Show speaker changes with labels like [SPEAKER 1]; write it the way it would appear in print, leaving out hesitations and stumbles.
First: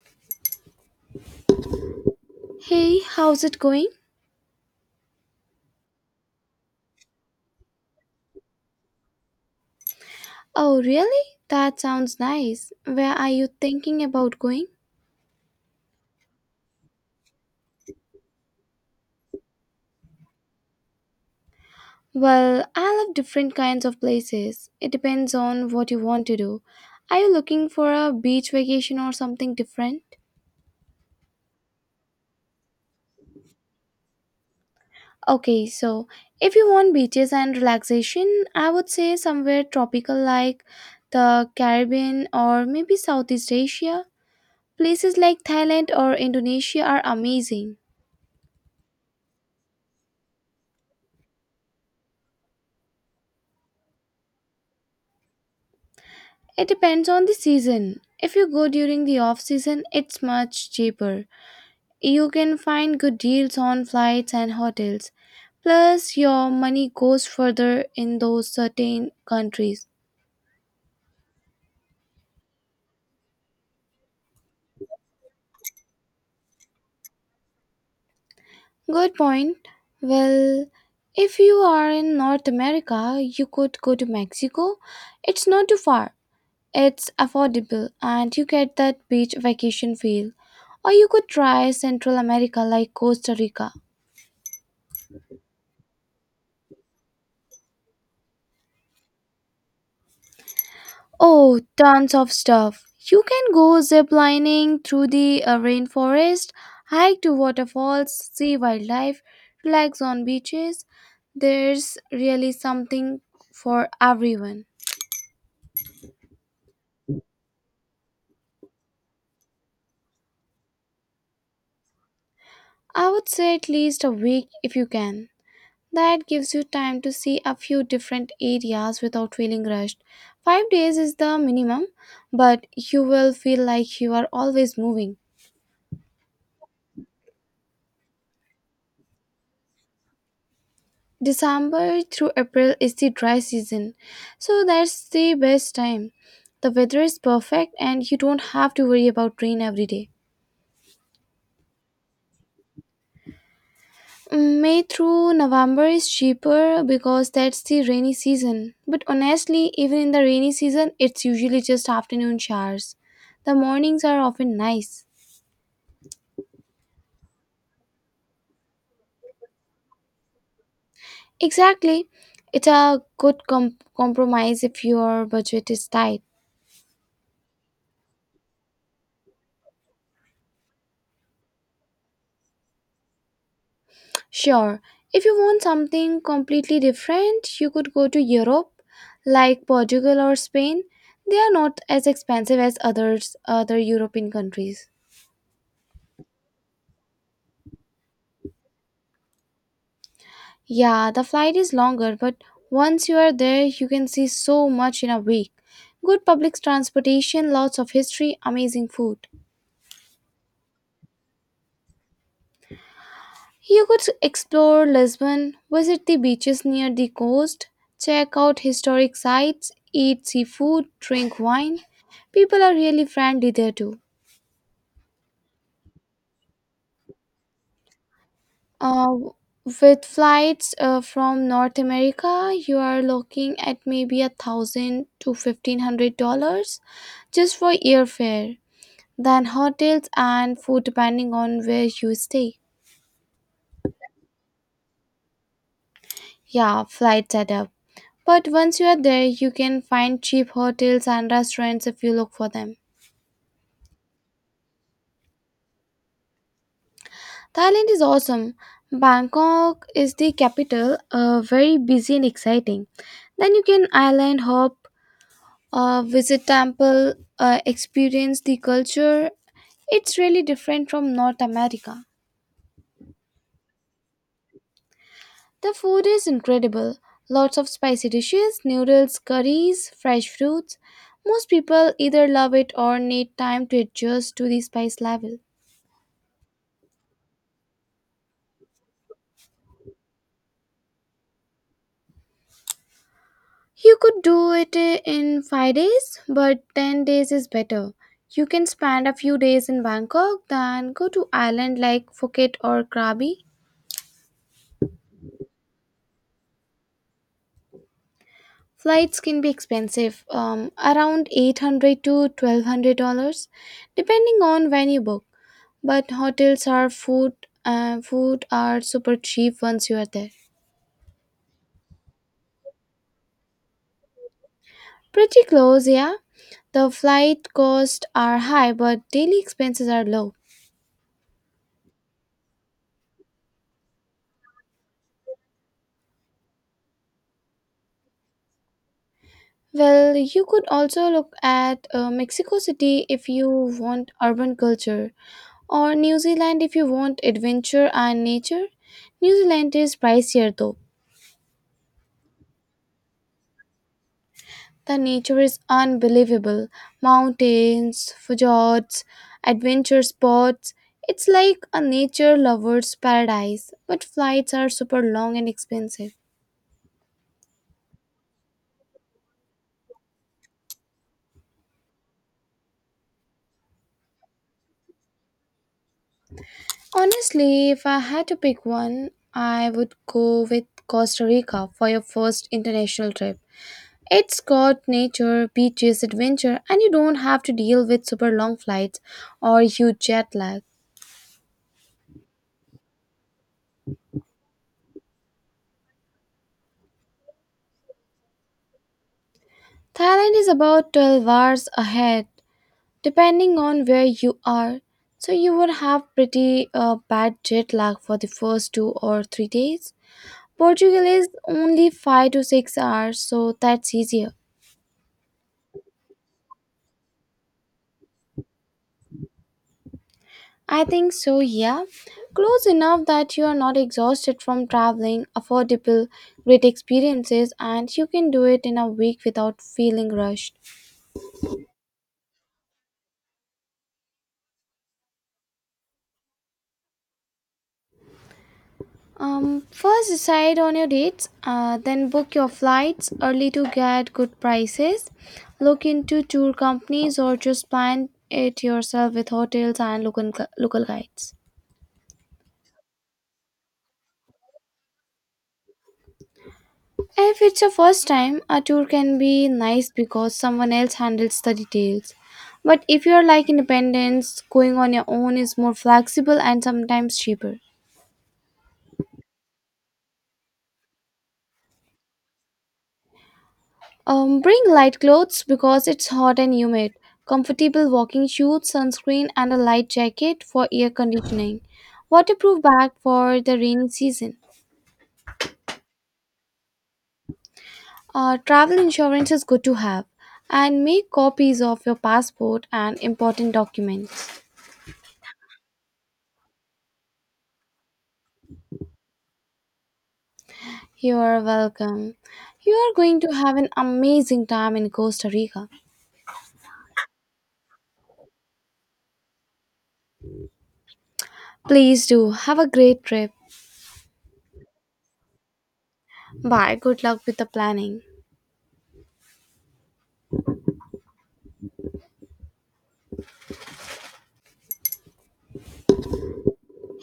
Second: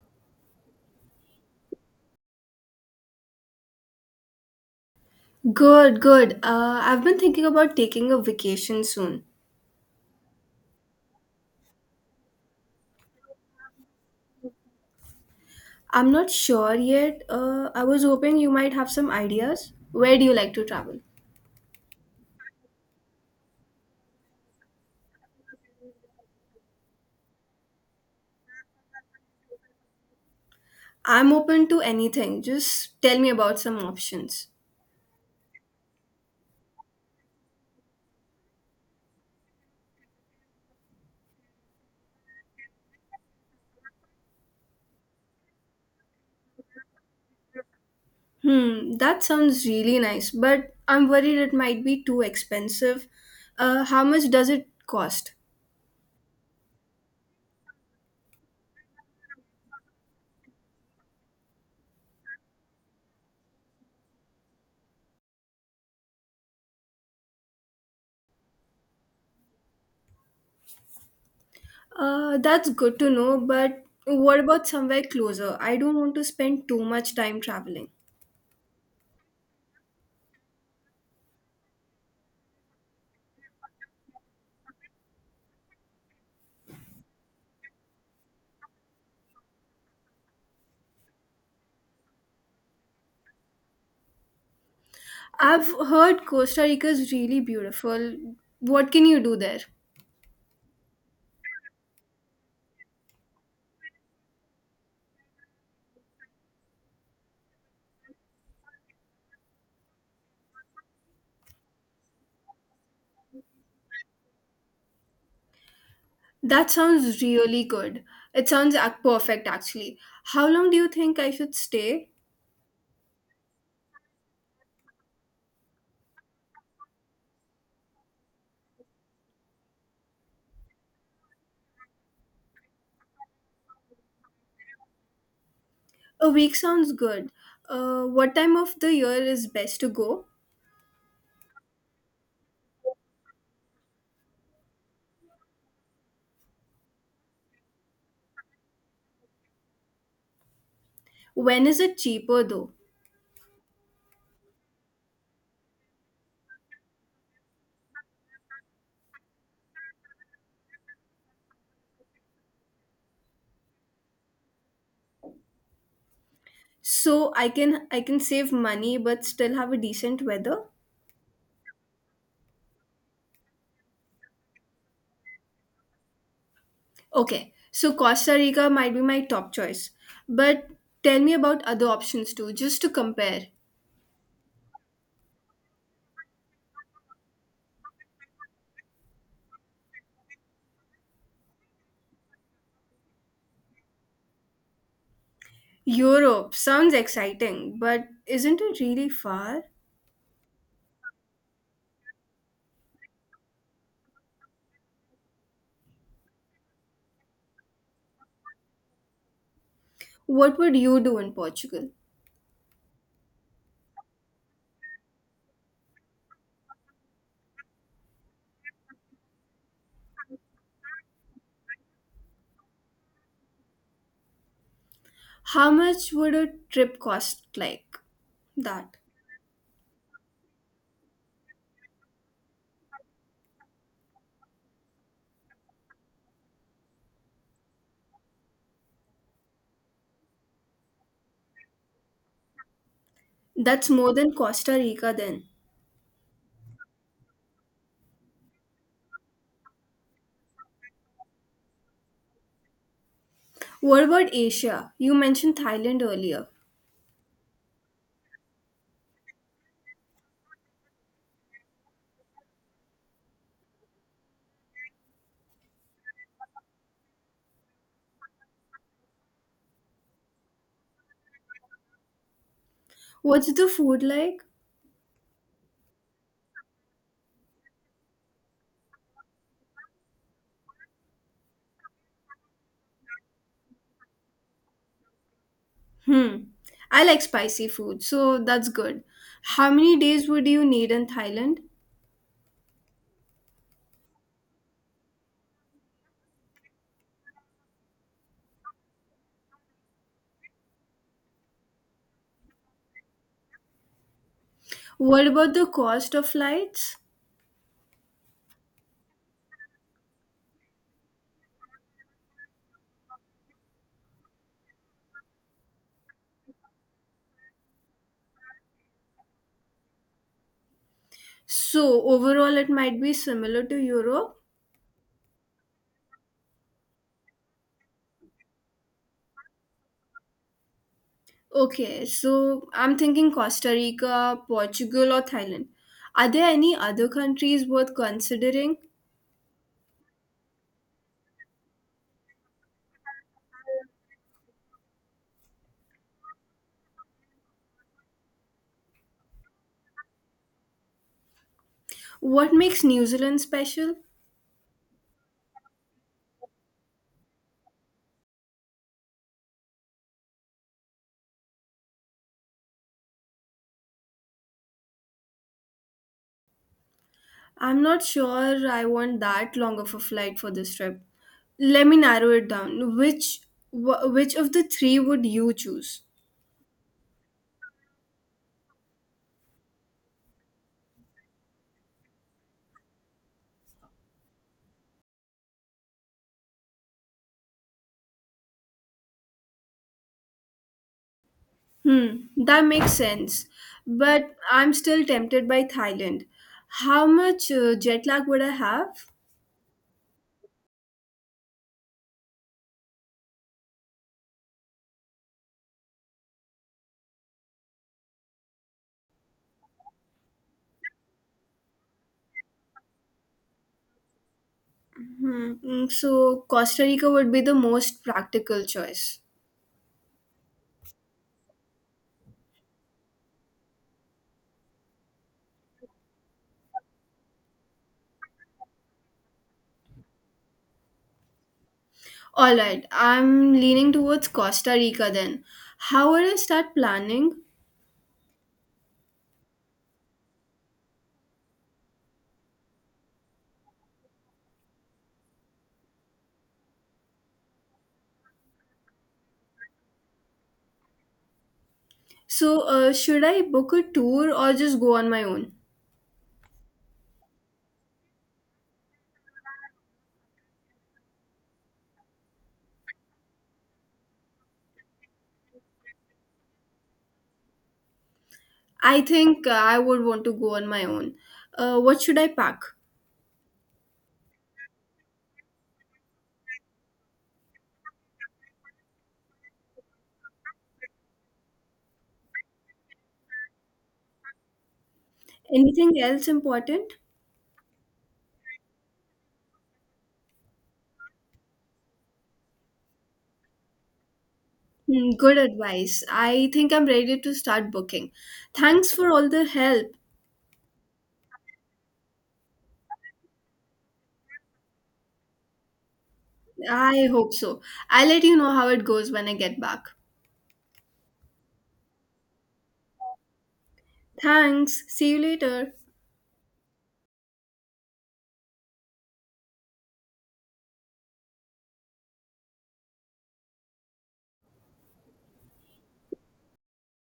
[SPEAKER 1] Hey, how's it going?
[SPEAKER 2] Good, good. I've been thinking about taking a vacation soon.
[SPEAKER 1] Oh, really? That sounds nice. Where are you thinking about going?
[SPEAKER 2] I'm not sure yet. I was hoping you might have some ideas. Where do you like to travel?
[SPEAKER 1] Well, I love different kinds of places. It depends on what you want to do. Are you looking for a beach vacation or something different?
[SPEAKER 2] I'm open to anything. Just tell me about some options.
[SPEAKER 1] Okay, so if you want beaches and relaxation, I would say somewhere tropical like the Caribbean or maybe Southeast Asia. Places like Thailand or Indonesia are amazing.
[SPEAKER 2] Hmm, that sounds really nice, but I'm worried it might be too expensive. How much does it cost?
[SPEAKER 1] It depends on the season. If you go during the off season, it's much cheaper. You can find good deals on flights and hotels. Plus, your money goes further in those certain countries.
[SPEAKER 2] That's good to know, but what about somewhere closer? I don't want to spend too much time traveling.
[SPEAKER 1] Good point. Well, if you are in North America, you could go to Mexico. It's not too far, it's affordable, and you get that beach vacation feel. Or you could try Central America like Costa Rica.
[SPEAKER 2] I've heard Costa Rica is really beautiful. What can you do there?
[SPEAKER 1] Oh, tons of stuff. You can go zip lining through the rainforest, hike to waterfalls, see wildlife, relax on beaches. There's really something for everyone.
[SPEAKER 2] That sounds really good. It sounds perfect actually. How long do you think I should stay?
[SPEAKER 1] I would say at least a week if you can. That gives you time to see a few different areas without feeling rushed. 5 days is the minimum, but you will feel like you are always moving.
[SPEAKER 2] A week sounds good. What time of the year is best to go?
[SPEAKER 1] December through April is the dry season, so that's the best time. The weather is perfect and you don't have to worry about rain every day.
[SPEAKER 2] When is it cheaper though?
[SPEAKER 1] May through November is cheaper because that's the rainy season. But honestly, even in the rainy season, it's usually just afternoon showers. The mornings are often nice.
[SPEAKER 2] So I can save money but still have a decent weather?
[SPEAKER 1] Exactly. It's a good compromise if your budget is tight.
[SPEAKER 2] Okay. So Costa Rica might be my top choice. But tell me about other options too just to compare.
[SPEAKER 1] Sure, if you want something completely different, you could go to Europe, like Portugal or Spain. They are not as expensive as other European countries.
[SPEAKER 2] Europe sounds exciting, but isn't it really far?
[SPEAKER 1] Yeah, the flight is longer, but once you are there, you can see so much in a week. Good public transportation, lots of history, amazing food.
[SPEAKER 2] What would you do in Portugal?
[SPEAKER 1] You could explore Lisbon, visit the beaches near the coast, check out historic sites, eat seafood, drink wine. People are really friendly there too.
[SPEAKER 2] How much would a trip cost like that?
[SPEAKER 1] Uh, with flights from North America, you are looking at maybe $1,000 to $1,500 just for airfare, then hotels and food depending on where you stay.
[SPEAKER 2] That's more than Costa Rica then.
[SPEAKER 1] Yeah, flights add up. But once you are there, you can find cheap hotels and restaurants if you look for them.
[SPEAKER 2] What about Asia? You mentioned Thailand earlier.
[SPEAKER 1] Thailand is awesome. Bangkok is the capital, very busy and exciting. Then you can island hop, visit temple, experience the culture. It's really different from North America.
[SPEAKER 2] What's the food like?
[SPEAKER 1] The food is incredible. Lots of spicy dishes, noodles, curries, fresh fruits. Most people either love it or need time to adjust to the spice level.
[SPEAKER 2] Hmm. I like spicy food, so that's good. How many days would you need in Thailand?
[SPEAKER 1] You could do it in 5 days, but 10 days is better. You can spend a few days in Bangkok, then go to island like Phuket or Krabi.
[SPEAKER 2] What about the cost of flights?
[SPEAKER 1] Flights can be expensive, around 800 to 1200 dollars depending on when you book. But hotels are food food are super cheap once you are there.
[SPEAKER 2] So, overall, it might be similar to Europe.
[SPEAKER 1] Pretty close, yeah. The flight costs are high, but daily expenses are low.
[SPEAKER 2] Okay, so I'm thinking Costa Rica, Portugal, or Thailand. Are there any other countries worth considering?
[SPEAKER 1] Well, you could also look at Mexico City if you want urban culture, or New Zealand if you want adventure and nature. New Zealand is pricier though.
[SPEAKER 2] What makes New Zealand special?
[SPEAKER 1] The nature is unbelievable mountains, fjords, adventure spots. It's like a nature lover's paradise, but flights are super long and expensive.
[SPEAKER 2] I'm not sure I want that long of a flight for this trip. Let me narrow it down. Which which of the three would you choose?
[SPEAKER 1] Honestly, if I had to pick one, I would go with Costa Rica for your first international trip. It's got nature, beaches, adventure, and you don't have to deal with super long flights or huge jet lag.
[SPEAKER 2] Hmm, that makes sense. But I'm still tempted by Thailand. How much jet lag would I have?
[SPEAKER 1] Thailand is about 12 hours ahead, depending on where you are, so you would have pretty bad jet lag for the first 2 or 3 days. Portugal is only 5 to 6 hours, so that's easier.
[SPEAKER 2] Hmm, mm, so Costa Rica would be the most practical choice.
[SPEAKER 1] I think so, yeah. Close enough that you are not exhausted from traveling, affordable, great experiences, and you can do it in a week without feeling rushed.
[SPEAKER 2] All right, I'm leaning towards Costa Rica then. How would I start planning?
[SPEAKER 1] First decide on your dates, then book your flights early to get good prices. Look into tour companies or just plan it yourself with hotels and local guides.
[SPEAKER 2] So, should I book a tour or just go on my own?
[SPEAKER 1] If it's your first time, a tour can be nice because someone else handles the details. But if you're like independence, going on your own is more flexible and sometimes cheaper.
[SPEAKER 2] I think I would want to go on my own. What should I pack?
[SPEAKER 1] Bring light clothes because it's hot and humid, comfortable walking shoes, sunscreen, and a light jacket for air conditioning, waterproof bag for the rainy season.
[SPEAKER 2] Anything else important?
[SPEAKER 1] Travel insurance is good to have, and make copies of your passport and important documents.
[SPEAKER 2] Hmm, good advice. I think I'm ready to start booking. Thanks for all the help.
[SPEAKER 1] You are welcome. You are going to have an amazing time in Costa Rica.
[SPEAKER 2] I hope so. I'll let you know how it goes when I get back.
[SPEAKER 1] Please do have a great trip.
[SPEAKER 2] Thanks. See you later.
[SPEAKER 1] Bye. Good luck with the planning.